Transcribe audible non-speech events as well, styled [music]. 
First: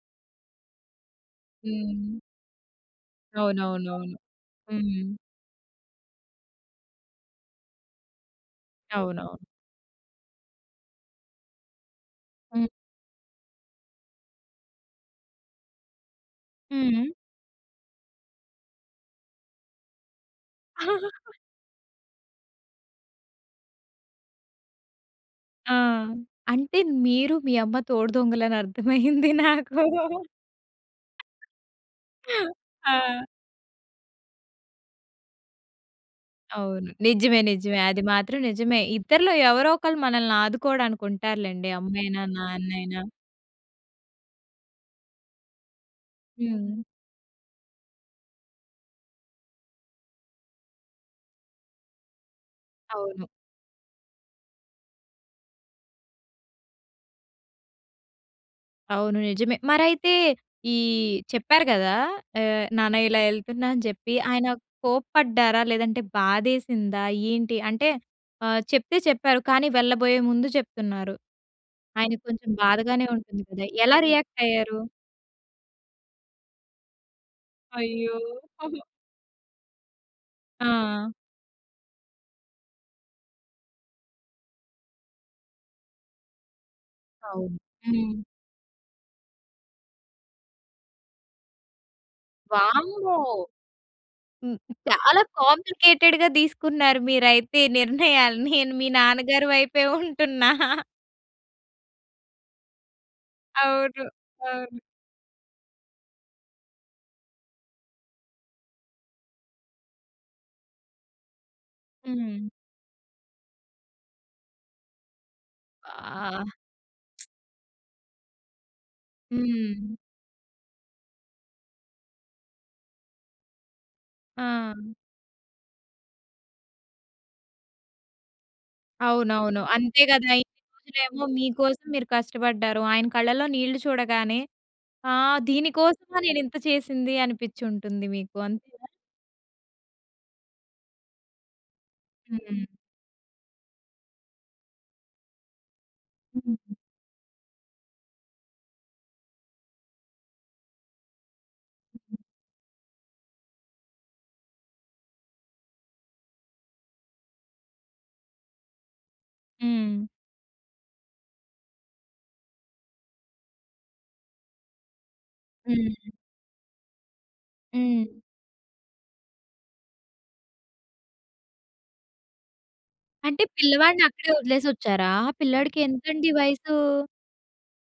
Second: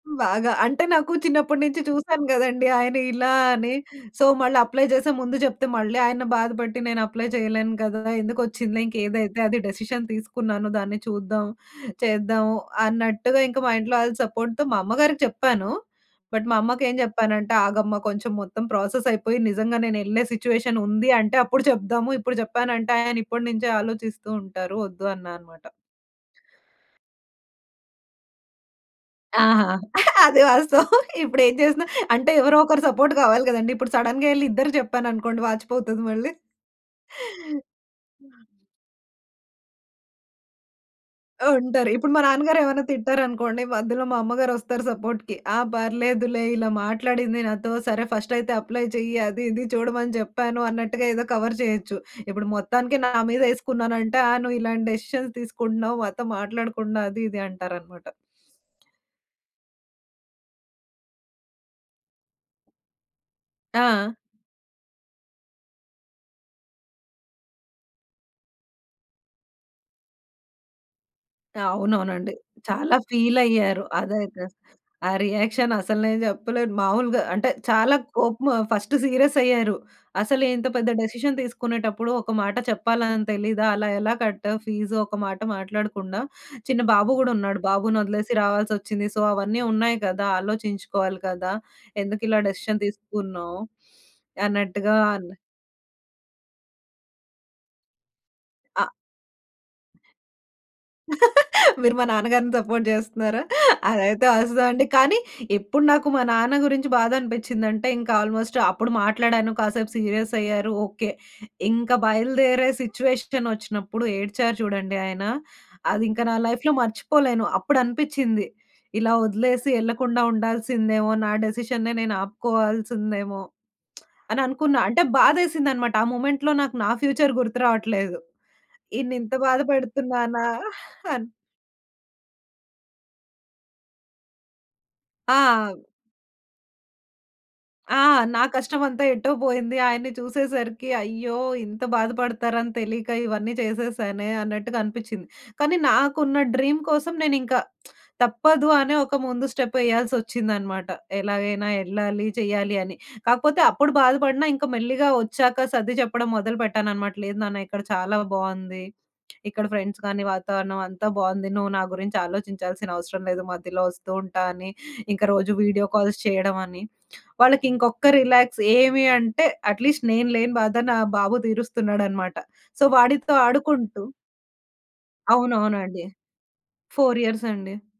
బాగా. అంటే నాకు చిన్నప్పటి నుంచి హ్మ్. చూసాను గదండీ. ఆయన ఇలా అని, అవునవునవును. సో, మళ్ళీ అప్లై జేసే హ్మ్. ముందు జెప్తే మళ్ళీ ఆయన బాధ బట్టి, నేను అప్లై చేయలేను కదా! ఎందుకొచ్చిందిలే ఇంకేదైతే అవునవును. అది డిసిషన్ తీసుకున్నాను. దాన్ని చూద్దాం, చేద్దాము హ్మ్. అన్నట్టుగా ఇంక మా ఇంట్లో వాళ్ల సపోర్ట్‌తో మా అమ్మ గారికి చెప్పాను. బట్ మా అమ్మకేం హ్మ్. జెప్పానంటే, ఆగమ్మా కొంచెం మొత్తం ప్రాసెస్ అయిపోయి నిజంగా నేనెళ్ళే సిట్యుయేషన్ ఉంది అంటే [laughs] అప్పుడు చెప్దాము. ఇప్పుడు జెప్పానంటే, ఆయన ఇప్పటి నుంచే ఆలోచిస్తూ ఉంటారు. వద్దు అన్నా అనమాట. ఆ! అంటే మీరు మీ అమ్మ తోడుదొంగలని అర్థమయింది ఆహా! నాకు. అది వాస్తవం. ఇప్పుడేం జేసినా అంటే ఎవరో ఒకరు సపోర్ట్ ఆ! గావాలి గదండీ! ఇప్పుడు సడెన్‌గా ఎళ్లి ఇద్దరు జెప్పాననుకోండి వాచిపోతది మళ్ళీ. అవును. నిజమే, నిజమే. అది మాత్రం నిజమే. నిజమే. ఇద్దరిలో ఎవరో ఒకళ్ళు మనల్నాదుకోవడానికుంటారు లెండి ఉంటారు. ఇప్పుడు మా అమ్మైనా, నాన్నగారు ఏమ‌న్నా నాన్నైనా. తిట్టారనుకోండి, మధ్యలో మా అమ్మగారొస్తారు సపోర్ట్‌కి. ఆ పర్లేదులే ఇలా హ్మ్. మాట్లాడింది నాతో సరే, ఫస్టైతే అప్లై జెయ్యి, అదీ ఇదీ చూడమని జెప్పాను అన్నట్టుగా ఏదో కవర్ జేయచ్చు. ఇప్పుడు మొత్తానికే నా అవును. మీద ఏసుకున్నానంటే, ఆ నువ్వు ఇలాంటి డెసిషన్స్ తీసుకుంటున్నావు మాతో మాట్లాడుకుండా అదీ, ఇదీ అంటారనమాట. అవును. నిజమే. మరైతే ఈ చెప్పారు గదా! ఆహ్, నాన్న ఇలా ఎళ్తున్నా అని ఆ! జెప్పి ఆయన కోప్పడ్డారా? లేదంటే బాధేసిందా? ఏంటి అంటే ఆహ్, చెప్తే చెప్పారు కానీ వెళ్ళబోయే ముందు చెప్తున్నారు. ఆయనకి అవునవునండి. కొంచెం చాలా బాధగానే ఉంటుంది కదా! ఫీలైయ్యారు. ఎలా రియాక్ట్ అదైతే. అయ్యారు? ఆ రియాక్షన్ అసలు నేను జెప్పలేను. మామూలుగా అంటే చాలా అయ్యో! కోపము, హుహు. ఫస్ట్ సీరియస్ అయ్యారు. అసలు ఇంత పెద్ద ఆ! డెసిషన్ దీసుకునేటప్పుడు, ఒక మాట చెప్పాలని తెలీదా? అలా ఎలా కట్టావు ఫీజ్? ఒక్క మాట మాట్లాడకుండా, చిన్న బాబు గూడా అవును. ఉన్నాడు. బాబును హ్మ్. ఒదిలేసి రావాల్సొచ్చింది. సో అవన్నీ ఉన్నాయి గదా! ఆలోచించుకోవాలి గదా! ఎందుకిలా డెసిషన్ వామ్మో! తీసుకున్నావు, హ్మ్, అన్నట్టుగా చాలా అన్ కాంప్లికేటెడ్‌గా దీసుకున్నారు మీరైతే నిర్ణయాన్ని. నేను మీ అ నాన్నగారి వైపే ఉంటున్నా. [laughs] మీరు మా నాన్న గారిని సపోర్ట్ జేస్తున్నారా? అవును. అదైతే అస్స అవును. అండి. కానీ ఇప్పుడు నాకు మా నాన్న గురించి బాధనిపించిందంటే, ఇంక ఆల్‌మోస్ట్ అప్పుడు మాట్లాడాను కాసేపు సీరియస్ అయ్యారు. ఓకే. ఇంక హ్మ్. బయలుదేరే సిట్యుయేషనొచ్చినప్పుడు ఏడ్చారు చూడండి ఆయన, అదింక నా ఆ! లైఫ్‌లో [smacks lips] మర్చిపోలేను. అప్పుడనిపించింది ఇలా ఒదిలేసి హ్మ్. ఎళ్ళకుండా ఉండాల్సిందేమో! నా డిసిషన్‌న్నె నేను ఆపుకోవాల్సిందేమో! [smacks lips] అననుకున్నా. ఆ! అంటే బాధేసిందనమాట. ఆ మొమెంట్‌లో నాకు నా ఫ్యూచర్ గుర్తు రావట్లేదు. ఈయన్నింత అవునవును. అంతే గదా! బాధపెడుతున్నానా? ఇన్ని రోజులేమో అన్ మీకోసం మీరు కష్టబడ్డారు. ఆయన కళ్ళలో నీళ్ళు చూడగానే, ఆ ఆ! దీని అవ్ కోసమా నేనింత చేసింది ఆ! అనిపిచ్చుంటుంది మీకు నా అంతేనా? కష్టమంతా ఎటో బోయింది ఆయన్ని చూసేసరికి అయ్యో! ఇంత హ్మ్. బాధపడతారని తెలీక ఇవన్నీ చేసేసానే అన్నట్టుగా అనిపిచ్చింది. కానీ, నాకున్న హుహు. డ్రీమ్ కోసం నేనింకా [smacks lips] తప్పదు అనే ఒక ముందు స్టెప్ ఎయ్యాల్సొచ్చిందనమాట. ఎలాగైనా హ్మ్. ఎల్లాలి, చెయ్యాలి అని. కాకపోతే అప్పుడు బాధపడినా ఇంక మెల్లిగా ఒచ్చాక సర్ది చెప్పడం మొదలు పెట్టాననమాట. లేదు నాన్న ఇక్కడ చాలా బావుంది. ఇక్కడ హ్మ్. ఫ్రెండ్స్ గానీ, వాతావరణం అంతా బావుంది. నువ్వు నా గురించి ఆలోచించాల్సిన అవసరం లేదు, మధ్యలో ఒస్తూ ఉంటా అని, ఇంక రోజు వీడియో హ్మ్. కాల్స్ చేయడం అని. వాళ్ళకి ఇంకొక్క హ్మ్. రిలాక్స్ ఏమి అంటే, అట్‌లీస్ట్ నేను లేని బాధ నా బాబు దీరుస్తున్నాడనమాట. సో, వాడితో అంటే పిల్లవాడిని ఆడుకుంటూ అక్కడే ఒదిలేసొచ్చారా? ఆ పిల్లాడికి అవునవునండి. ఎంతండి వయసు? 4 ఇయర్స్ అండి.